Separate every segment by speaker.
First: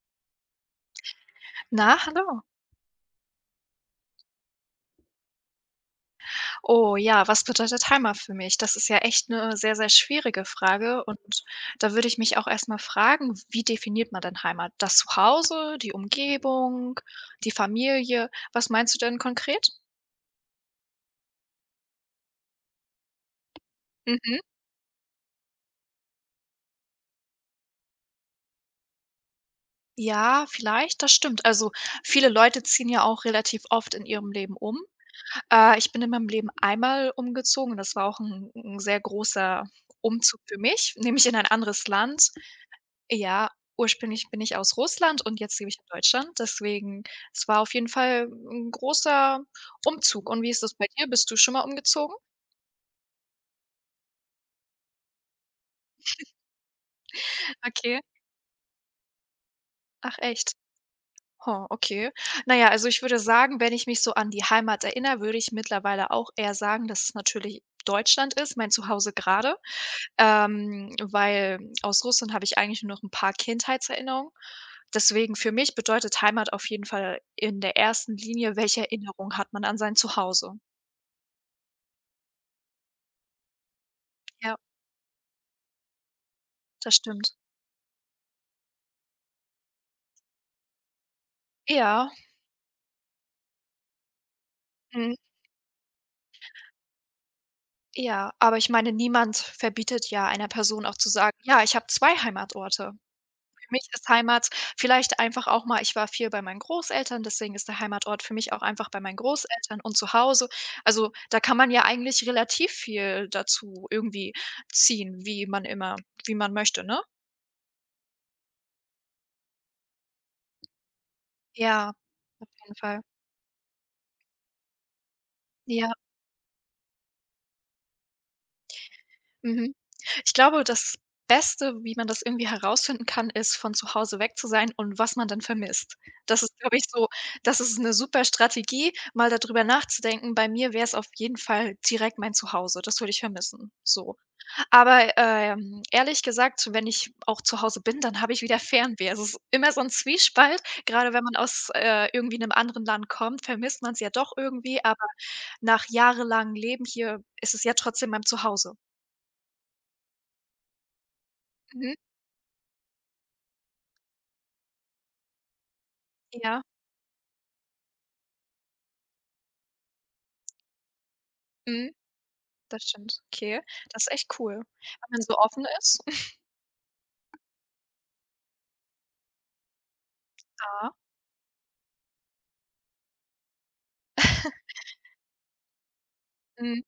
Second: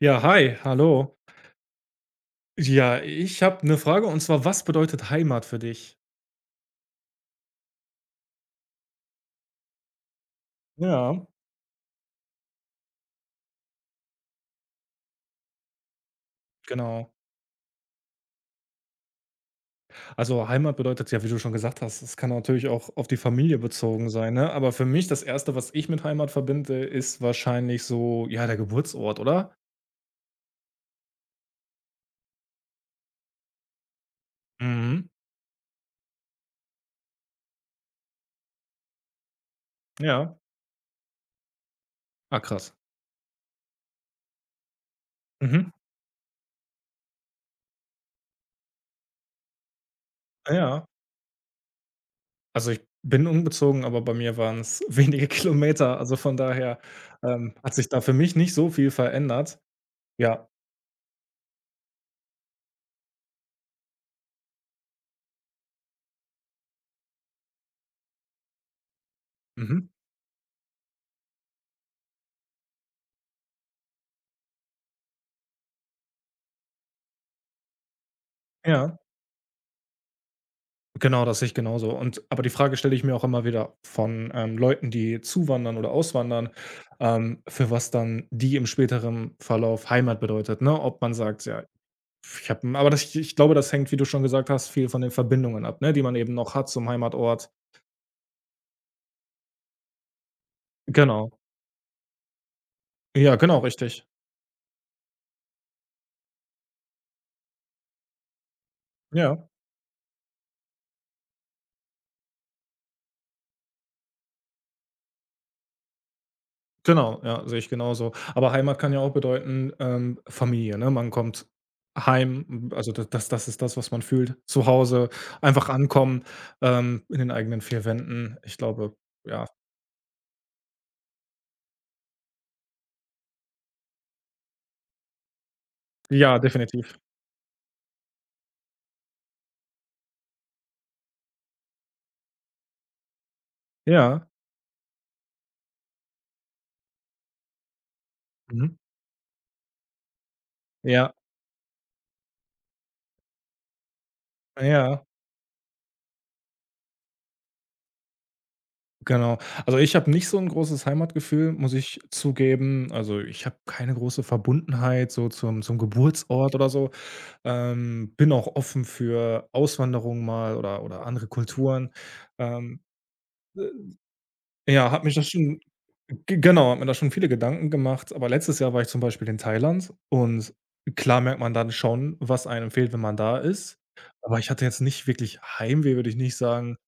Speaker 1: Ja, hi, hallo.
Speaker 2: Na, hallo.
Speaker 1: Ja, ich habe eine Frage und zwar, was bedeutet Heimat für dich?
Speaker 2: Oh ja, was bedeutet Heimat für mich? Das ist ja echt eine sehr, sehr schwierige Frage und
Speaker 1: Ja.
Speaker 2: da würde ich mich auch erstmal fragen, wie definiert man denn Heimat? Das Zuhause, die Umgebung,
Speaker 1: Genau.
Speaker 2: die Familie? Was meinst du denn konkret?
Speaker 1: Also, Heimat bedeutet ja, wie du schon gesagt hast, es kann natürlich auch auf die Familie bezogen sein,
Speaker 2: Mhm.
Speaker 1: ne? Aber für mich das Erste, was ich mit Heimat verbinde, ist wahrscheinlich so, ja, der Geburtsort, oder?
Speaker 2: Ja, vielleicht, das stimmt. Also, viele Leute ziehen ja auch relativ oft in ihrem Leben um.
Speaker 1: Mhm.
Speaker 2: Ich bin in meinem Leben einmal umgezogen, das war auch ein 'n sehr großer
Speaker 1: Ja.
Speaker 2: Umzug für mich, nämlich in ein anderes Land.
Speaker 1: Ah, krass.
Speaker 2: Ja, ursprünglich bin ich aus Russland und jetzt
Speaker 1: Mhm.
Speaker 2: lebe ich in Deutschland. Deswegen, es war auf jeden Fall 'n großer Umzug. Und wie
Speaker 1: Ah,
Speaker 2: ist das
Speaker 1: ja.
Speaker 2: bei dir? Bist du schon mal umgezogen?
Speaker 1: Also, ich bin umgezogen, aber bei mir waren es wenige Kilometer. Also, von daher, hat sich da
Speaker 2: Okay.
Speaker 1: für mich nicht so viel verändert.
Speaker 2: Ach
Speaker 1: Ja.
Speaker 2: echt? Oh, okay. Na ja, also ich würde sagen, wenn ich mich so an die Heimat erinnere, würde ich mittlerweile auch eher sagen, dass es natürlich Deutschland ist, mein Zuhause grade.
Speaker 1: Mhm.
Speaker 2: Weil aus Russland habe ich eigentlich nur noch 'n paar Kindheitserinnerungen. Deswegen für mich bedeutet Heimat auf jeden Fall in der ersten Linie, welche
Speaker 1: Ja.
Speaker 2: Erinnerung hat man an sein Zuhause?
Speaker 1: Genau, das sehe ich genauso. Und aber die Frage stelle ich mir auch immer wieder von,
Speaker 2: Ja,
Speaker 1: Leuten, die zuwandern oder auswandern,
Speaker 2: das stimmt.
Speaker 1: für was dann die im späteren Verlauf Heimat bedeutet, ne? Ob man sagt: „Ja,
Speaker 2: Ja,
Speaker 1: ich glaube, das hängt, wie du schon gesagt hast, viel von den
Speaker 2: mhm,
Speaker 1: Verbindungen ab, ne, die man eben noch hat zum Heimatort."
Speaker 2: ja, aber ich meine, niemand verbietet ja einer Person auch zu
Speaker 1: Genau.
Speaker 2: sagen: „Ja, ich habe 2 Heimatorte.“
Speaker 1: Ja, genau,
Speaker 2: Für mich
Speaker 1: richtig.
Speaker 2: ist Heimat vielleicht einfach auch mal, ich war viel bei meinen Großeltern, deswegen ist der Heimatort für mich auch einfach bei meinen
Speaker 1: Ja.
Speaker 2: Großeltern und zu Hause. Also, da kann man ja eigentlich relativ viel dazu irgendwie ziehen, wie man immer wie man möchte, ne?
Speaker 1: Genau, ja, sehe ich genauso. Aber Heimat kann ja auch bedeuten, Familie, ne? Man kommt
Speaker 2: Ja, auf
Speaker 1: heim,
Speaker 2: jeden
Speaker 1: also
Speaker 2: Fall.
Speaker 1: da das ist das, was man fühlt. Zu Hause einfach
Speaker 2: Ja.
Speaker 1: ankommen, in den eigenen 4 Wänden. Ich glaube, ja.
Speaker 2: Mhm. Ich glaube, das Beste, wie man das irgendwie herausfinden kann, ist, von zu Hause weg zu sein und was man dann vermisst.
Speaker 1: Ja,
Speaker 2: Das ist, glaube ich,
Speaker 1: definitiv.
Speaker 2: so das ist eine super Strategie, mal darüber nachzudenken. Bei mir wäre es auf jeden Fall direkt mein Zuhause. Das würde ich vermissen, so.
Speaker 1: Ja.
Speaker 2: Aber, ehrlich gesagt, wenn ich auch zu Hause bin, dann habe ich wieder
Speaker 1: Mhm.
Speaker 2: Fernweh. Es ist immer so ein Zwiespalt. Gerade
Speaker 1: Ja,
Speaker 2: wenn man aus, irgendwie einem anderen Land kommt, vermisst man es ja doch irgendwie,
Speaker 1: ja,
Speaker 2: aber nach jahrelangem Leben hier ist es ja trotzdem mein Zuhause.
Speaker 1: genau. Also, ich habe nicht so ein großes Heimatgefühl, muss
Speaker 2: Mhm.
Speaker 1: ich zugeben. Also, ich habe keine große Verbundenheit so zum Geburtsort
Speaker 2: Ja,
Speaker 1: oder so. Bin auch offen für Auswanderung mal oder andere Kulturen.
Speaker 2: mhm,
Speaker 1: Ähm
Speaker 2: das stimmt. Okay, das ist echt cool,
Speaker 1: Ja, hat
Speaker 2: wenn
Speaker 1: mich
Speaker 2: man
Speaker 1: das
Speaker 2: so
Speaker 1: schon
Speaker 2: offen ist.
Speaker 1: g genau, hat mir da schon viele Gedanken gemacht, aber letztes Jahr war ich zum Beispiel in Thailand und
Speaker 2: Ja,
Speaker 1: klar merkt man dann schon, was einem fehlt, wenn man da ist. Aber ich hatte jetzt nicht wirklich Heimweh, würde ich nicht sagen.
Speaker 2: mhm.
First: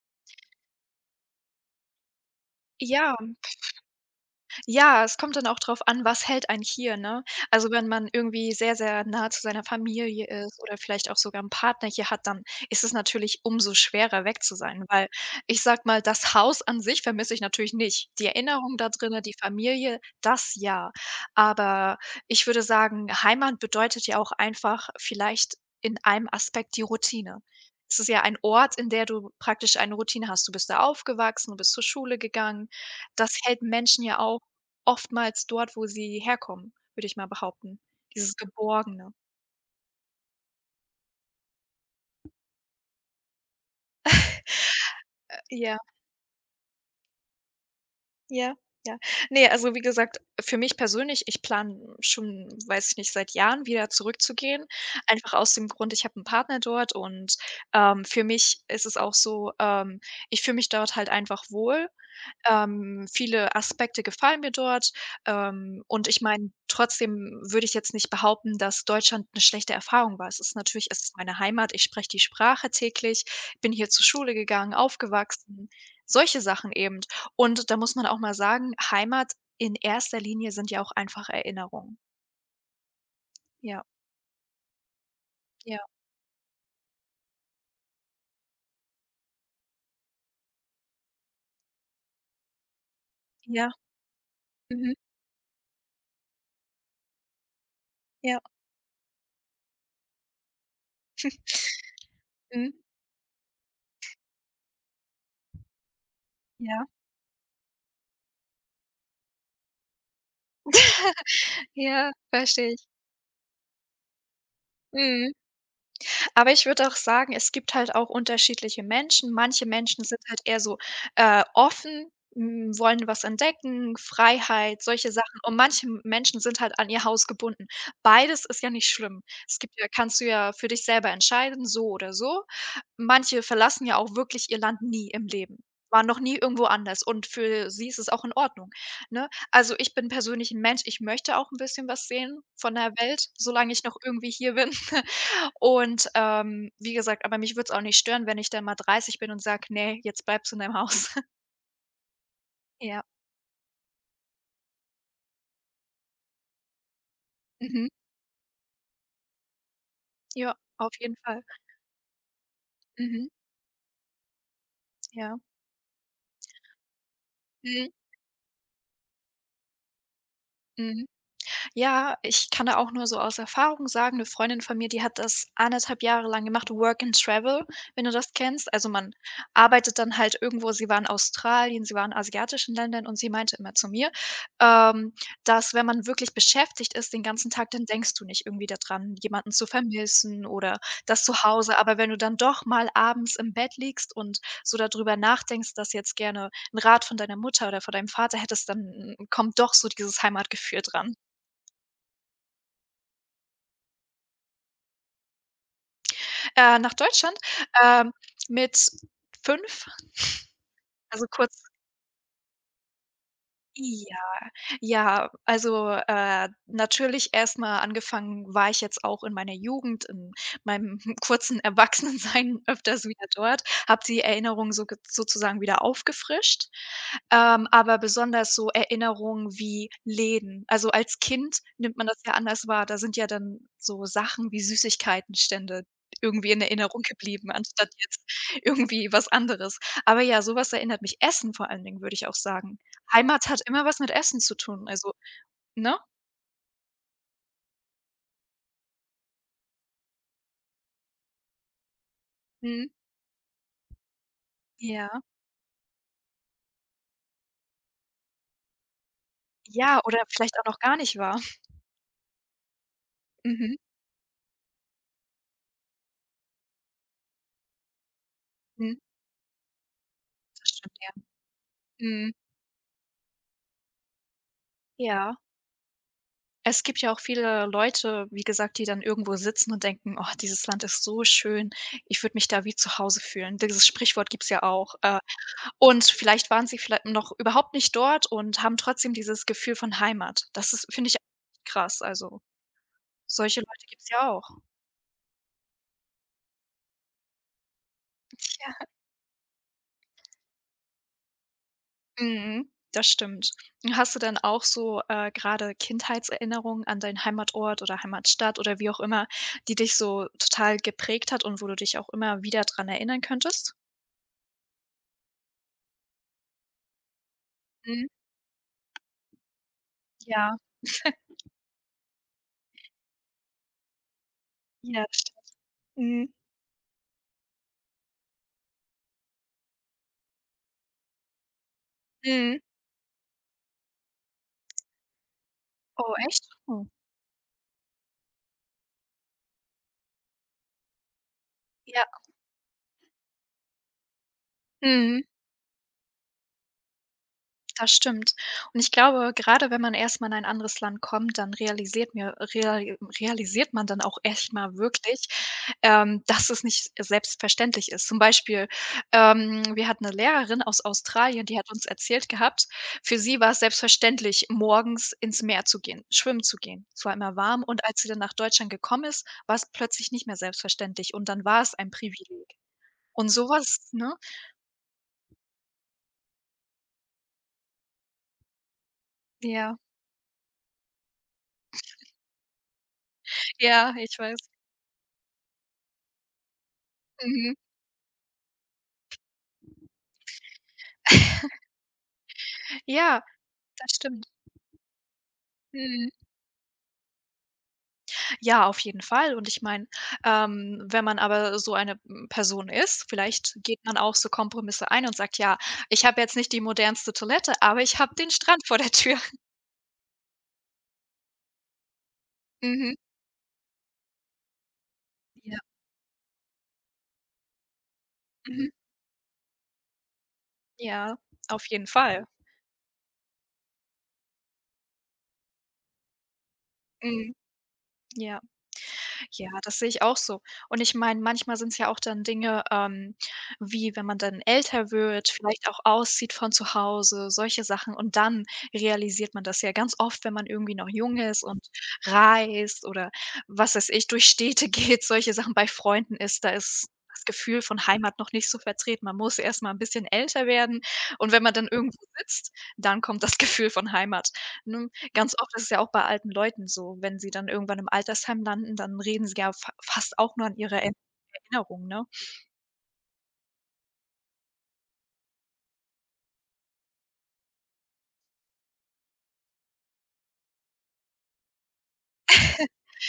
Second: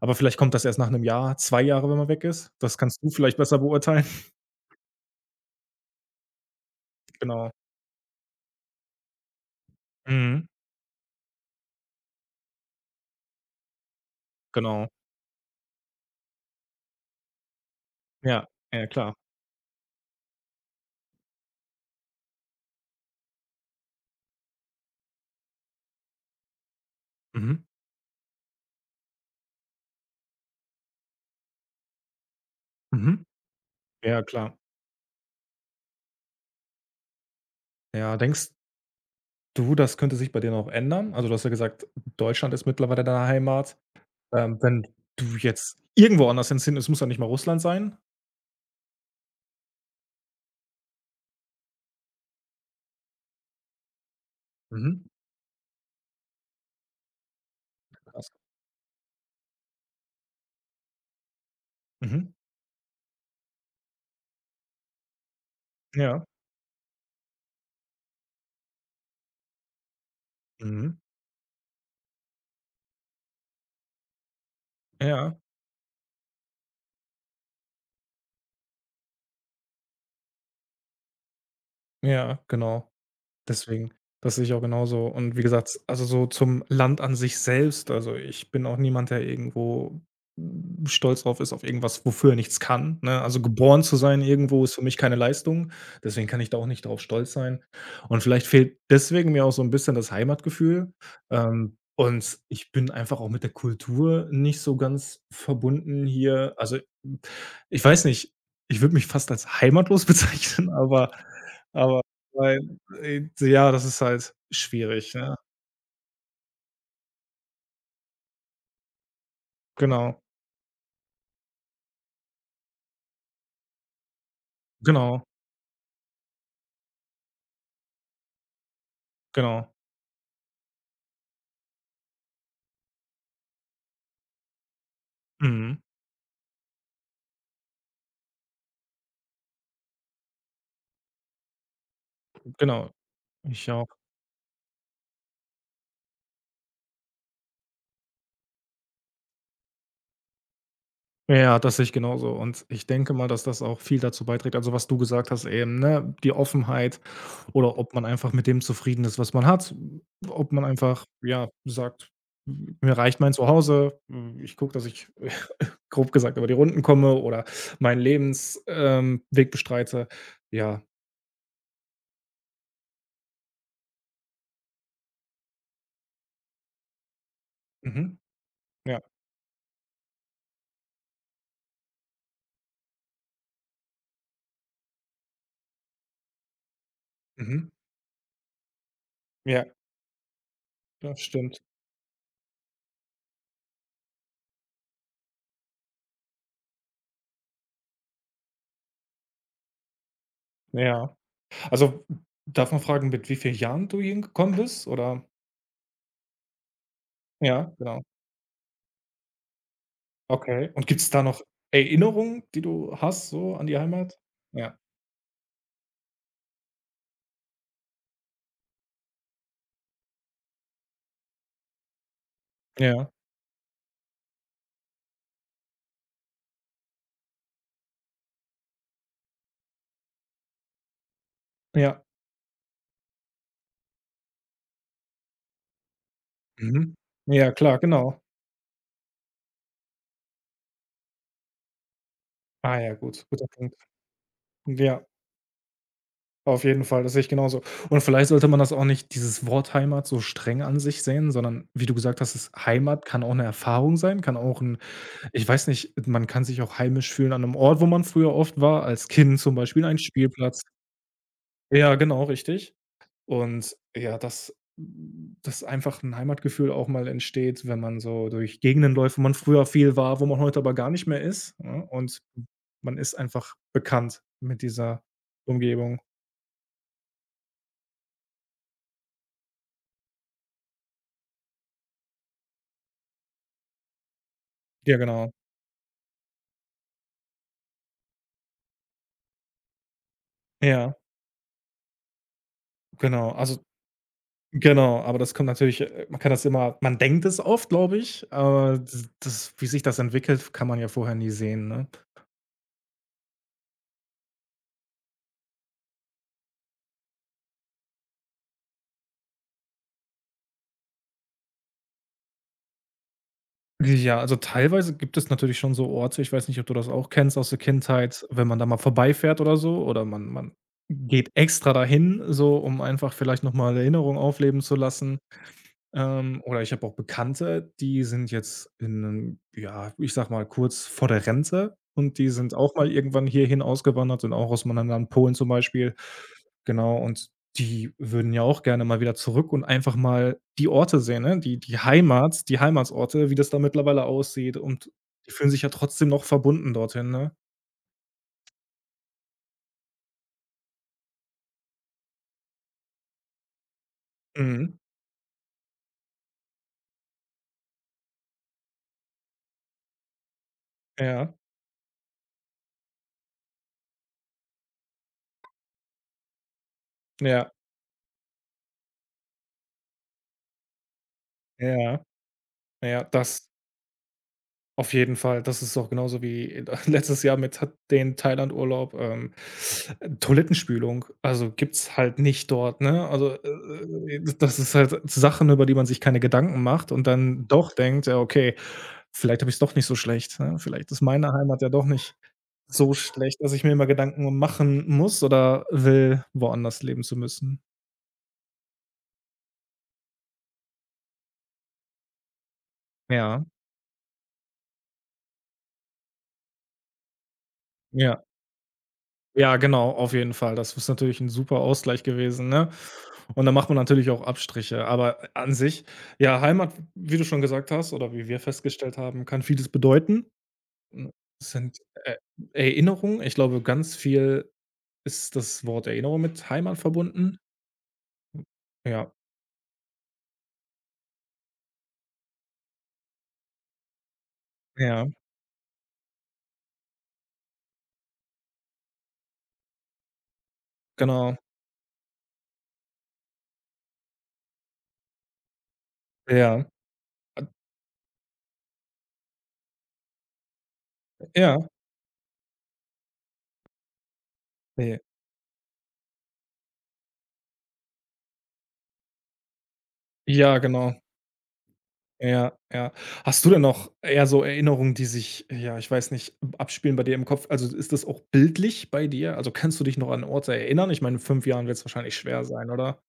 Speaker 1: Aber vielleicht kommt das erst nach einem Jahr, 2 Jahre, wenn man weg ist. Das kannst du
Speaker 2: Ja.
Speaker 1: vielleicht besser beurteilen.
Speaker 2: Ja, es kommt dann auch drauf an, was hält einen hier, ne?
Speaker 1: Genau.
Speaker 2: Also, wenn man irgendwie sehr, sehr nah zu seiner Familie
Speaker 1: Mhm.
Speaker 2: ist oder vielleicht auch sogar 'n Partner hier hat, dann ist es natürlich umso schwerer, weg zu sein,
Speaker 1: Genau.
Speaker 2: weil ich sage mal, das Haus an sich vermisse ich natürlich nicht. Die
Speaker 1: Ja,
Speaker 2: Erinnerung
Speaker 1: ja
Speaker 2: da
Speaker 1: klar.
Speaker 2: drinnen, die Familie, das ja. Aber ich würde sagen, Heimat bedeutet ja auch einfach vielleicht in einem Aspekt die Routine.
Speaker 1: Mhm.
Speaker 2: Es ist ja ein Ort, in der du praktisch eine Routine hast. Du bist da aufgewachsen, du bist zur Schule gegangen.
Speaker 1: Mhm.
Speaker 2: Das hält Menschen ja
Speaker 1: Ja,
Speaker 2: auch
Speaker 1: klar.
Speaker 2: oftmals dort, wo sie herkommen, würde ich mal behaupten,
Speaker 1: Ja,
Speaker 2: dieses
Speaker 1: denkst
Speaker 2: Geborgene.
Speaker 1: du, das könnte sich bei dir noch ändern? Also, du hast ja gesagt, Deutschland ist mittlerweile deine Heimat. Wenn du jetzt
Speaker 2: Ja,
Speaker 1: irgendwo anders hin es muss ja nicht mal Russland sein.
Speaker 2: ja, ja. Ne, also wie gesagt, für mich persönlich, ich plane schon, weiß ich nicht, seit Jahren wieder zurückzugehen,
Speaker 1: Mhm.
Speaker 2: einfach aus dem Grund, ich habe einen Partner dort und, für
Speaker 1: Krass.
Speaker 2: mich ist es auch so, ich fühle mich dort halt einfach wohl.
Speaker 1: Mhm.
Speaker 2: Viele Aspekte gefallen mir dort. Und ich
Speaker 1: Ja.
Speaker 2: meine, trotzdem würde ich jetzt nicht behaupten, dass Deutschland 'ne schlechte Erfahrung war. Es ist natürlich
Speaker 1: Mhm.
Speaker 2: es ist meine Heimat, ich spreche die Sprache täglich, bin hier zur Schule gegangen,
Speaker 1: Ja.
Speaker 2: aufgewachsen, solche Sachen eben. Und da muss man auch mal sagen, Heimat in erster Linie sind ja auch einfach Erinnerungen.
Speaker 1: Ja, genau.
Speaker 2: Ja,
Speaker 1: Deswegen, das sehe ich auch genauso. Und wie
Speaker 2: ja,
Speaker 1: gesagt, also so zum Land an sich selbst, also ich bin auch niemand, der irgendwo, stolz drauf ist, auf irgendwas, wofür er nichts kann, ne? Also
Speaker 2: ja.
Speaker 1: geboren zu sein irgendwo ist für
Speaker 2: Mhm.
Speaker 1: mich keine Leistung, deswegen kann ich da auch nicht drauf stolz sein. Und
Speaker 2: Ja.
Speaker 1: vielleicht fehlt deswegen mir auch so ein bisschen das Heimatgefühl. Und
Speaker 2: Mhm.
Speaker 1: ich bin einfach auch mit der Kultur nicht so ganz verbunden hier. Also,
Speaker 2: Ja.
Speaker 1: hm, ich weiß nicht, ich würde mich fast als heimatlos bezeichnen, aber
Speaker 2: Ja, verstehe ich.
Speaker 1: ja, das ist halt schwierig,
Speaker 2: Mhm.
Speaker 1: ne?
Speaker 2: Aber ich würde auch sagen, es gibt halt auch unterschiedliche Menschen. Manche Menschen sind
Speaker 1: Genau,
Speaker 2: halt eher so, offen, hm, wollen was entdecken, Freiheit, solche
Speaker 1: genau,
Speaker 2: Sachen. Und manche M Menschen sind halt an ihr Haus gebunden. Beides ist ja nicht schlimm. Es
Speaker 1: genau.
Speaker 2: gibt ja kannst du ja für dich selber entscheiden, so oder so. Manche verlassen ja auch wirklich ihr Land nie im Leben,
Speaker 1: Mhm,
Speaker 2: waren noch nie irgendwo anders und für sie ist es auch in Ordnung, ne? Also, ich bin persönlich ein Mensch, ich möchte auch ein bisschen was sehen von
Speaker 1: genau.
Speaker 2: der Welt,
Speaker 1: Ich
Speaker 2: solange ich
Speaker 1: auch.
Speaker 2: noch irgendwie hier bin. Und, wie gesagt aber mich würde es auch nicht stören, wenn ich dann mal 30 bin und sage: „Ne, jetzt bleibst du in deinem Haus.“
Speaker 1: Ja, das sehe ich genauso und ich
Speaker 2: Ja.
Speaker 1: denke mal, dass das auch viel dazu beiträgt, also, was du gesagt hast eben, ne, die Offenheit oder
Speaker 2: Mhm.
Speaker 1: ob man einfach mit dem zufrieden ist, was man hat. Ob
Speaker 2: Ja,
Speaker 1: man
Speaker 2: auf
Speaker 1: einfach,
Speaker 2: jeden Fall.
Speaker 1: ja, sagt: „Mir reicht
Speaker 2: Mhm.
Speaker 1: mein Zuhause. Ich gucke, dass ich
Speaker 2: Ja.
Speaker 1: grob gesagt über die Runden komme oder
Speaker 2: Mhm.
Speaker 1: meinen Lebensweg Weg bestreite." Ja.
Speaker 2: Mhm. Ja, ich kann da auch nur so aus Erfahrung sagen, eine Freundin von mir, die hat das anderthalb Jahre lang gemacht, Work and Travel, wenn du
Speaker 1: Mhm.
Speaker 2: das kennst. Also,
Speaker 1: Ja.
Speaker 2: man arbeitet dann halt irgendwo, sie war in Australien, sie war in asiatischen Ländern und sie meinte immer zu mir, ähm, dass, wenn man wirklich beschäftigt ist den ganzen
Speaker 1: Mhm.
Speaker 2: Tag, dann denkst du nicht irgendwie daran, jemanden
Speaker 1: Ja,
Speaker 2: zu vermissen oder
Speaker 1: das
Speaker 2: das
Speaker 1: stimmt.
Speaker 2: Zuhause. Aber wenn du dann doch mal abends im Bett liegst und so darüber nachdenkst, dass jetzt gerne ein Rat von deiner Mutter oder von deinem Vater hättest, dann hm, kommt doch so dieses Heimatgefühl dran.
Speaker 1: Ja. Also, darf man fragen, mit wie vielen Jahren du hingekommen bist, oder?
Speaker 2: Nach Deutschland,
Speaker 1: Ja, genau.
Speaker 2: ähm, mit 5,
Speaker 1: Okay. Und gibt's da
Speaker 2: also
Speaker 1: noch
Speaker 2: kurz
Speaker 1: Erinnerungen, die du hast so an die
Speaker 2: ja.
Speaker 1: Heimat? Ja,
Speaker 2: Ja, also, natürlich erstmal angefangen war ich jetzt auch in meiner Jugend, in meinem kurzen Erwachsenensein öfters
Speaker 1: ja,
Speaker 2: wieder dort, habe die Erinnerungen so sozusagen wieder aufgefrischt, aber besonders so Erinnerungen wie Läden. Also, als Kind nimmt
Speaker 1: ja.
Speaker 2: man das ja anders wahr. Da sind ja dann so Sachen wie Süßigkeitenstände irgendwie in
Speaker 1: Mhm.
Speaker 2: Erinnerung
Speaker 1: Ja,
Speaker 2: geblieben,
Speaker 1: klar,
Speaker 2: anstatt
Speaker 1: genau.
Speaker 2: jetzt irgendwie was anderes. Aber ja, sowas erinnert mich Essen vor allen Dingen, würde ich auch sagen.
Speaker 1: Ah ja, gut, guter
Speaker 2: Heimat hat
Speaker 1: Punkt.
Speaker 2: immer was mit Essen zu tun,
Speaker 1: Ja,
Speaker 2: also, ne?
Speaker 1: auf jeden Fall, das sehe ich genauso. Und vielleicht sollte man das auch nicht dieses Wort Heimat so streng an sich sehen, sondern wie du gesagt hast, es
Speaker 2: Mhm.
Speaker 1: Heimat kann auch 'ne Erfahrung sein, kann auch 'n
Speaker 2: Ja.
Speaker 1: ich weiß nicht, man kann sich auch heimisch fühlen an 'nem Ort, wo man früher oft war, als Kind zum Beispiel ein
Speaker 2: Ja, oder vielleicht
Speaker 1: Spielplatz.
Speaker 2: auch noch gar nicht war.
Speaker 1: Ja, genau, richtig. Und
Speaker 2: Mhm.
Speaker 1: ja, dass einfach ein Heimatgefühl auch mal entsteht, wenn man so durch Gegenden
Speaker 2: Mhm.
Speaker 1: läuft, wo man früher viel war, wo man heute
Speaker 2: Das
Speaker 1: aber gar
Speaker 2: stimmt,
Speaker 1: nicht
Speaker 2: ja.
Speaker 1: mehr ist, ne? Und
Speaker 2: Mhm.
Speaker 1: man ist einfach bekannt mit dieser
Speaker 2: Ja.
Speaker 1: Umgebung.
Speaker 2: Es gibt ja auch viele Leute, wie gesagt, die dann irgendwo sitzen und denken: „Oh, dieses Land ist so schön. Ich würde mich da wie zu Hause fühlen.“ Dieses Sprichwort gibt's ja auch.
Speaker 1: Ja, genau.
Speaker 2: Und vielleicht waren sie viellei noch überhaupt nicht dort und haben trotzdem dieses Gefühl von Heimat. Das ist
Speaker 1: Ja,
Speaker 2: finde ich krass. Also,
Speaker 1: genau.
Speaker 2: solche
Speaker 1: Also
Speaker 2: Leute gibt's ja auch.
Speaker 1: genau, aber das kommt natürlich man kann das immer man denkt es oft, glaube ich, aber d das wie sich das entwickelt, kann man ja vorher nie sehen, ne?
Speaker 2: Mhm, das stimmt. Und hast du dann auch so, grade Kindheitserinnerungen an deinen Heimatort oder Heimatstadt oder wie auch immer, die dich so total geprägt hat und wo du dich auch immer wieder dran erinnern könntest?
Speaker 1: Ja, also teilweise gibt es natürlich schon so Orte, ich weiß nicht, ob du das auch kennst aus der
Speaker 2: Mhm.
Speaker 1: Kindheit, wenn man da mal vorbeifährt oder so oder man
Speaker 2: Ja,
Speaker 1: geht extra dahin so, um einfach vielleicht noch mal Erinnerungen aufleben zu
Speaker 2: ja, das
Speaker 1: lassen.
Speaker 2: stimmt. Mhm.
Speaker 1: Oder ich habe auch Bekannte, die sind jetzt in 'nem ja, ich sag mal, kurz vor der Rente und die sind
Speaker 2: Mhm.
Speaker 1: auch mal irgendwann hierhin ausgewandert und auch aus meinem Land Polen zum Beispiel.
Speaker 2: Oh, echt? Oh.
Speaker 1: Genau, und die würden ja auch gerne mal wieder zurück und einfach mal die Orte sehen, ne? Die die
Speaker 2: Ja.
Speaker 1: Heimat die Heimatsorte, wie das da mittlerweile aussieht und
Speaker 2: Mhm.
Speaker 1: die fühlen sich ja trotzdem noch verbunden dorthin, ne?
Speaker 2: Das stimmt. Und ich glaube, gerade wenn man erst mal in ein anderes Land kommt, dann realisiert mir reali realisiert man dann auch echt mal
Speaker 1: Mhm.
Speaker 2: wirklich, dass es nicht selbstverständlich ist. Zum Beispiel, wir hatten eine Lehrerin aus
Speaker 1: Ja,
Speaker 2: Australien, die hat uns erzählt gehabt, für sie war es selbstverständlich, morgens ins Meer zu gehen, schwimmen zu gehen. Es war immer
Speaker 1: ja,
Speaker 2: warm und als sie dann nach Deutschland gekommen ist, war es plötzlich nicht mehr selbstverständlich und dann war es ein
Speaker 1: ja,
Speaker 2: Privileg.
Speaker 1: ja,
Speaker 2: Und
Speaker 1: das
Speaker 2: sowas, ne?
Speaker 1: auf jeden Fall, das ist doch genauso wie letztes Jahr mit Tha den Thailandurlaub,
Speaker 2: Ja,
Speaker 1: Toilettenspülung, also, gibt's halt nicht dort, ne? Also,
Speaker 2: ja, ich weiß.
Speaker 1: das ist halt Sachen, über die man sich keine Gedanken macht und dann
Speaker 2: Mhm.
Speaker 1: doch denkt: „Ja, okay, vielleicht habe ich es doch nicht so schlecht, ne? Vielleicht ist meine Heimat ja doch nicht so
Speaker 2: Ja,
Speaker 1: schlecht, dass ich mir immer
Speaker 2: das stimmt.
Speaker 1: Gedanken machen muss oder
Speaker 2: Mhm.
Speaker 1: will, woanders leben zu müssen."
Speaker 2: Ja, auf jeden Fall. Und ich meine, wenn man aber so eine, hm, Person ist,
Speaker 1: Ja,
Speaker 2: vielleicht geht man auch so Kompromisse ein und sagt: „Ja, ich habe jetzt nicht die modernste Toilette, aber ich habe
Speaker 1: ja.
Speaker 2: den Strand vor der Tür.“
Speaker 1: Ja, genau, auf jeden Fall. Das ist natürlich 'n super Ausgleich gewesen, ne?
Speaker 2: Mhm.
Speaker 1: Und dann macht man natürlich auch Abstriche. Aber an
Speaker 2: Ja.
Speaker 1: sich, ja, Heimat, wie du schon gesagt hast oder wie wir
Speaker 2: Mhm.
Speaker 1: festgestellt haben, kann vieles bedeuten. Hm,
Speaker 2: Ja,
Speaker 1: es
Speaker 2: auf
Speaker 1: sind
Speaker 2: jeden
Speaker 1: E
Speaker 2: Fall.
Speaker 1: Erinnerungen. Ich glaube, ganz viel ist das Wort Erinnerung mit Heimat
Speaker 2: Mhm.
Speaker 1: verbunden.
Speaker 2: Ja.
Speaker 1: Ja,
Speaker 2: Ja, das sehe ich auch so. Und ich meine, manchmal sind es ja auch dann Dinge, wie wenn man dann älter
Speaker 1: ja,
Speaker 2: wird, vielleicht auch auszieht von zu Hause, solche Sachen. Und dann realisiert man das ja ganz oft, wenn man irgendwie noch jung
Speaker 1: genau.
Speaker 2: ist und reist oder was weiß ich, durch Städte geht, solche Sachen bei Freunden ist, da
Speaker 1: Ja,
Speaker 2: ist das Gefühl von Heimat noch nicht so vertreten. Man muss erst mal ein bisschen älter werden und wenn man
Speaker 1: ja,
Speaker 2: dann irgendwo sitzt, dann kommt das Gefühl von Heimat, ne?
Speaker 1: ne.
Speaker 2: Ganz oft ist es ja auch bei alten Leuten so, wenn sie dann irgendwann im Altersheim landen, dann reden sie ja fa fast auch nur an
Speaker 1: Ja,
Speaker 2: ihre Er
Speaker 1: genau.
Speaker 2: Erinnerungen, ne?
Speaker 1: Ja, ja. Hast du denn noch eher so Erinnerungen, die sich ja, ich weiß nicht, abspielen bei dir im Kopf? Also, ist das auch bildlich bei dir? Also, kannst du dich noch an Orte erinnern? Ich meine, in 5 Jahren wird es wahrscheinlich schwer sein, oder?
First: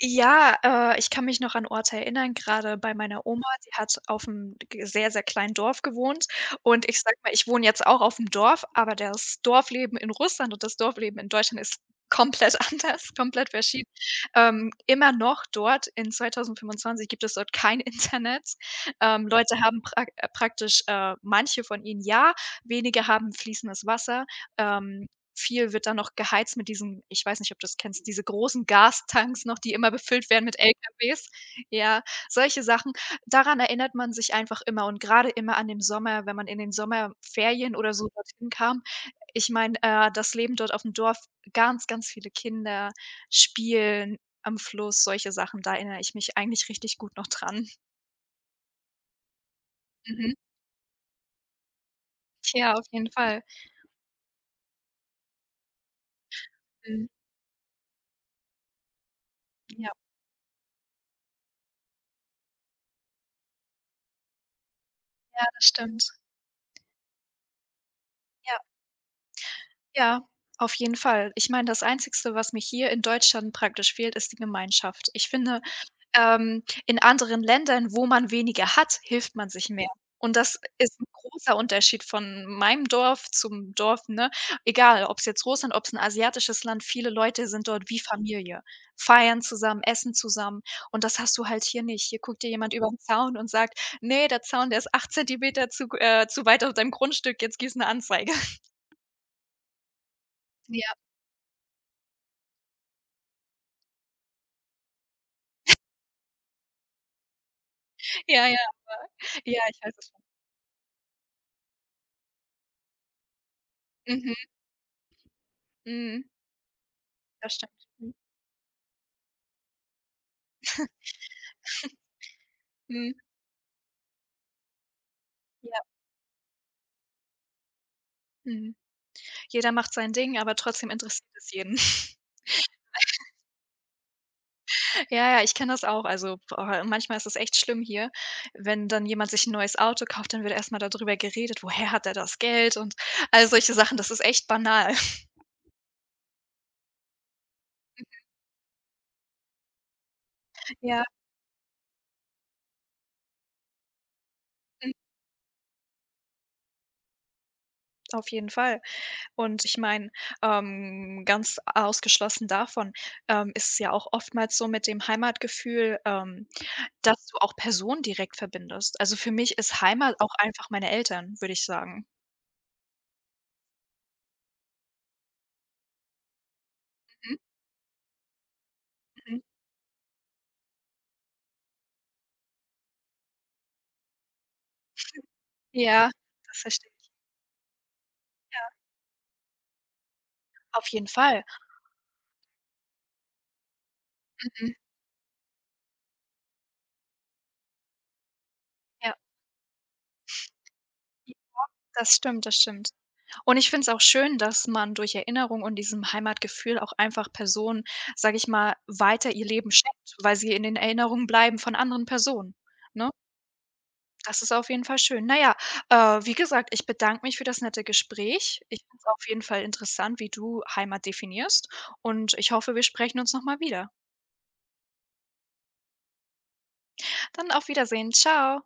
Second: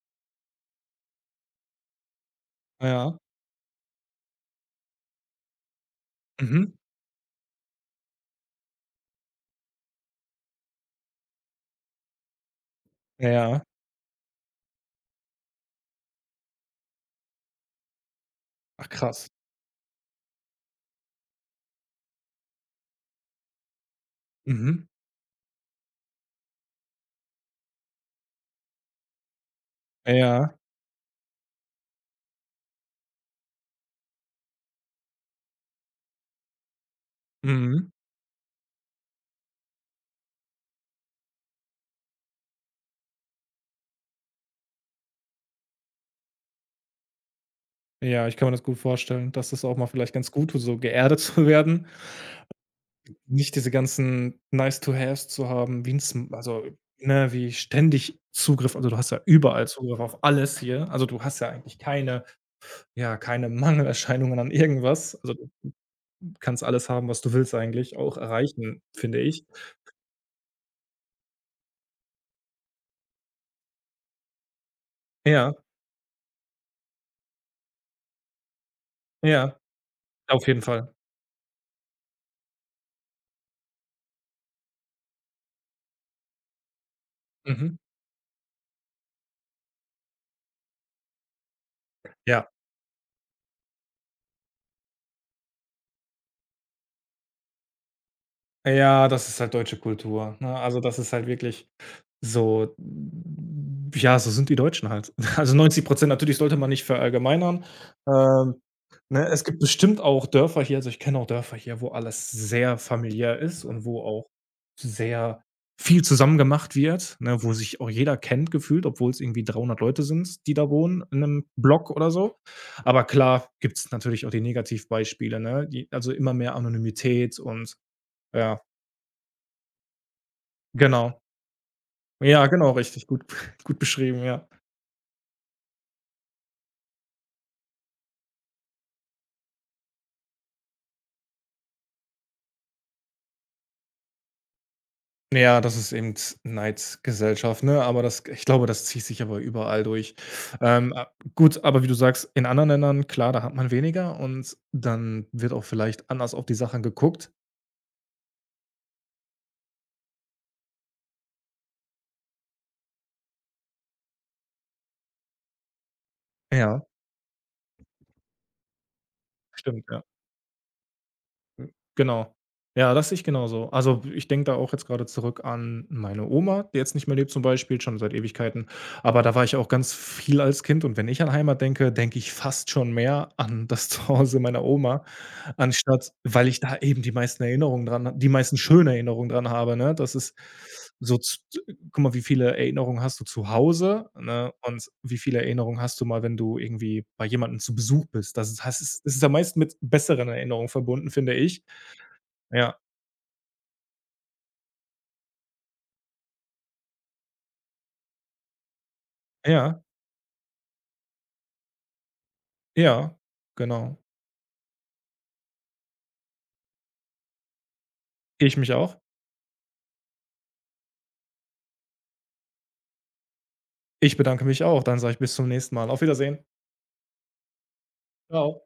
Speaker 2: Ja, ich kann mich noch an Orte erinnern, gerade bei
Speaker 1: Ja.
Speaker 2: meiner Oma, die hat auf'm g sehr, sehr kleinen Dorf gewohnt
Speaker 1: Mhm.
Speaker 2: und ich sage mal, ich wohne jetzt auch auf'm Dorf, aber das Dorfleben in Russland und das Dorfleben in Deutschland ist komplett anders, komplett
Speaker 1: Ja.
Speaker 2: verschieden. Immer noch dort in 2025 gibt es dort kein Internet.
Speaker 1: Ach krass.
Speaker 2: Leute haben praktisch manche von ihnen ja, wenige haben fließendes Wasser.
Speaker 1: Mhm.
Speaker 2: Ähm, Viel wird da noch geheizt mit diesen ich weiß nicht, ob du das kennst, diese großen Gastanks noch, die immer befüllt werden
Speaker 1: Ja.
Speaker 2: mit LKWs. Ja, solche Sachen. Daran erinnert man sich einfach immer und gerade immer an den Sommer, wenn man in den Sommerferien
Speaker 1: Mhm.
Speaker 2: oder so dorthin kam. Ich meine, das Leben dort auf dem Dorf, ganz, ganz viele Kinder, Spielen am Fluss, solche Sachen, da erinnere ich mich eigentlich richtig gut noch dran.
Speaker 1: Ja, ich kann mir das gut vorstellen, dass das auch mal vielleicht ganz
Speaker 2: Mhm.
Speaker 1: gut tut, so geerdet zu werden.
Speaker 2: Ja, auf jeden Fall.
Speaker 1: Nicht diese ganzen nice to haves zu haben, wie 'n Sm also,
Speaker 2: Mhm.
Speaker 1: ne, wie ständig Zugriff also, du hast ja überall
Speaker 2: Ja,
Speaker 1: Zugriff auf alles hier. Also, du hast ja eigentlich keine Mangelerscheinungen an irgendwas. Also, du
Speaker 2: das stimmt.
Speaker 1: kannst alles haben, was du willst eigentlich auch
Speaker 2: Ja.
Speaker 1: erreichen, finde ich.
Speaker 2: Ja, auf jeden Fall. Ich meine, das Einzigste, was mir hier in Deutschland praktisch fehlt, ist die Gemeinschaft. Ich
Speaker 1: Ja,
Speaker 2: finde, in anderen Ländern, wo man weniger hat, hilft man
Speaker 1: ja,
Speaker 2: sich mehr. Und
Speaker 1: auf
Speaker 2: das
Speaker 1: jeden Fall.
Speaker 2: ist 'n großer Unterschied von meinem Dorf zum Dorf, ne? Egal, ob's jetzt Russland, ob's 'n asiatisches Land, viele Leute sind
Speaker 1: Mhm.
Speaker 2: dort wie Familie, feiern zusammen, essen zusammen und das hast du halt hier nicht. Hier guckt
Speaker 1: Ja.
Speaker 2: dir jemand übern Zaun und sagt: „Ne, der Zaun, der ist 8 Zentimeter zu weit auf deinem Grundstück, jetzt gieß 'ne Anzeige.“
Speaker 1: Ja, das ist halt deutsche Kultur, ne? Also,
Speaker 2: Ja.
Speaker 1: das ist halt wirklich. So, ja, so sind die Deutschen halt. Also 90% natürlich sollte man nicht verallgemeinern.
Speaker 2: Ja,
Speaker 1: Ähm,
Speaker 2: ja.
Speaker 1: ne, es gibt
Speaker 2: Ja, ich weiß
Speaker 1: bestimmt
Speaker 2: es, schon.
Speaker 1: auch Dörfer hier also ich kenne auch Dörfer hier, wo alles sehr familiär ist und wo auch
Speaker 2: Mhm,
Speaker 1: sehr viel
Speaker 2: mhm.
Speaker 1: zusammen gemacht wird, ne, wo
Speaker 2: Das stimmt.
Speaker 1: sich auch
Speaker 2: Mhm,
Speaker 1: jeder kennt gefühlt, obwohl es irgendwie 300 Leute sind, die da wohnen in einem Block oder so. Aber
Speaker 2: mhm,
Speaker 1: klar gibt es natürlich auch die Negativbeispiele, ne?
Speaker 2: ja,
Speaker 1: Die also immer mehr Anonymität und ja,
Speaker 2: mhm. Jeder macht sein Ding, aber trotzdem
Speaker 1: genau.
Speaker 2: interessiert es jeden.
Speaker 1: Ja, genau, richtig, gut gut beschrieben, ja.
Speaker 2: Ja, ja, ich kenne das auch. Also, boah, manchmal ist es echt schlimm hier, wenn dann jemand sich 'n neues Auto kauft, dann wird erst mal da drüber geredet: „Woher hat er das Geld?“ Und all solche Sachen. Das ist echt banal.
Speaker 1: Ja, das ist eben Neidsgesellschaft, ne? Aber das ich glaube, das zieht sich aber überall durch.
Speaker 2: Ja,
Speaker 1: A gut, aber wie du sagst, in anderen Ländern, klar, da hat man weniger und
Speaker 2: mhm,
Speaker 1: dann wird auch vielleicht anders auf die Sachen geguckt.
Speaker 2: auf jeden Fall. Und ich meine, ganz ausgeschlossen davon, ist es ja auch oftmals so mit dem Heimatgefühl,
Speaker 1: Ja,
Speaker 2: dass du auch Personen direkt verbindest. Also, für mich ist
Speaker 1: stimmt, ja.
Speaker 2: Heimat auch einfach meine Eltern, würde ich
Speaker 1: Hm,
Speaker 2: sagen.
Speaker 1: genau. Ja, das sehe ich genauso. Also, ich denke da auch jetzt gerade zurück an meine Oma, die jetzt nicht mehr lebt
Speaker 2: Mhm,
Speaker 1: zum Beispiel, schon seit Ewigkeiten. Aber da
Speaker 2: mhm.
Speaker 1: war ich auch ganz viel als Kind und wenn ich an Heimat denke, denke ich fast schon mehr an das Zuhause meiner Oma,
Speaker 2: Ja,
Speaker 1: anstatt weil
Speaker 2: das
Speaker 1: ich da
Speaker 2: verstehe
Speaker 1: eben
Speaker 2: ich.
Speaker 1: die meisten schönen Erinnerungen dran habe, ne? Das ist
Speaker 2: Auf jeden
Speaker 1: so
Speaker 2: Fall.
Speaker 1: Guck mal, wie viele Erinnerungen hast du zu Hause, ne,
Speaker 2: Mhm.
Speaker 1: und wie viele Erinnerungen hast du mal, wenn du irgendwie bei jemandem zu Besuch bist? Das ist das ist das
Speaker 2: Ja,
Speaker 1: ist am meisten mit besseren Erinnerungen verbunden, finde ich.
Speaker 2: das stimmt, das
Speaker 1: Ja,
Speaker 2: stimmt. Und ich finde es auch schön, dass man durch Erinnerung und diesem Heimatgefühl auch einfach Personen, sage ich mal, weiter ihr Leben
Speaker 1: ja,
Speaker 2: schenkt, weil sie in den Erinnerungen bleiben von anderen Personen, ne?
Speaker 1: ja, genau.
Speaker 2: Das ist auf jeden Fall schön. Naja, wie gesagt, ich bedanke mich für das nette
Speaker 1: Ich
Speaker 2: Gespräch.
Speaker 1: mich
Speaker 2: Ich
Speaker 1: auch.
Speaker 2: finde es auf jeden Fall interessant, wie du Heimat definierst und ich hoffe, wir sprechen uns noch mal wieder.
Speaker 1: Ich bedanke mich auch. Dann sage ich bis zum nächsten Mal. Auf Wiedersehen.
Speaker 2: Dann auf Wiedersehen. Ciao.
Speaker 1: Ciao.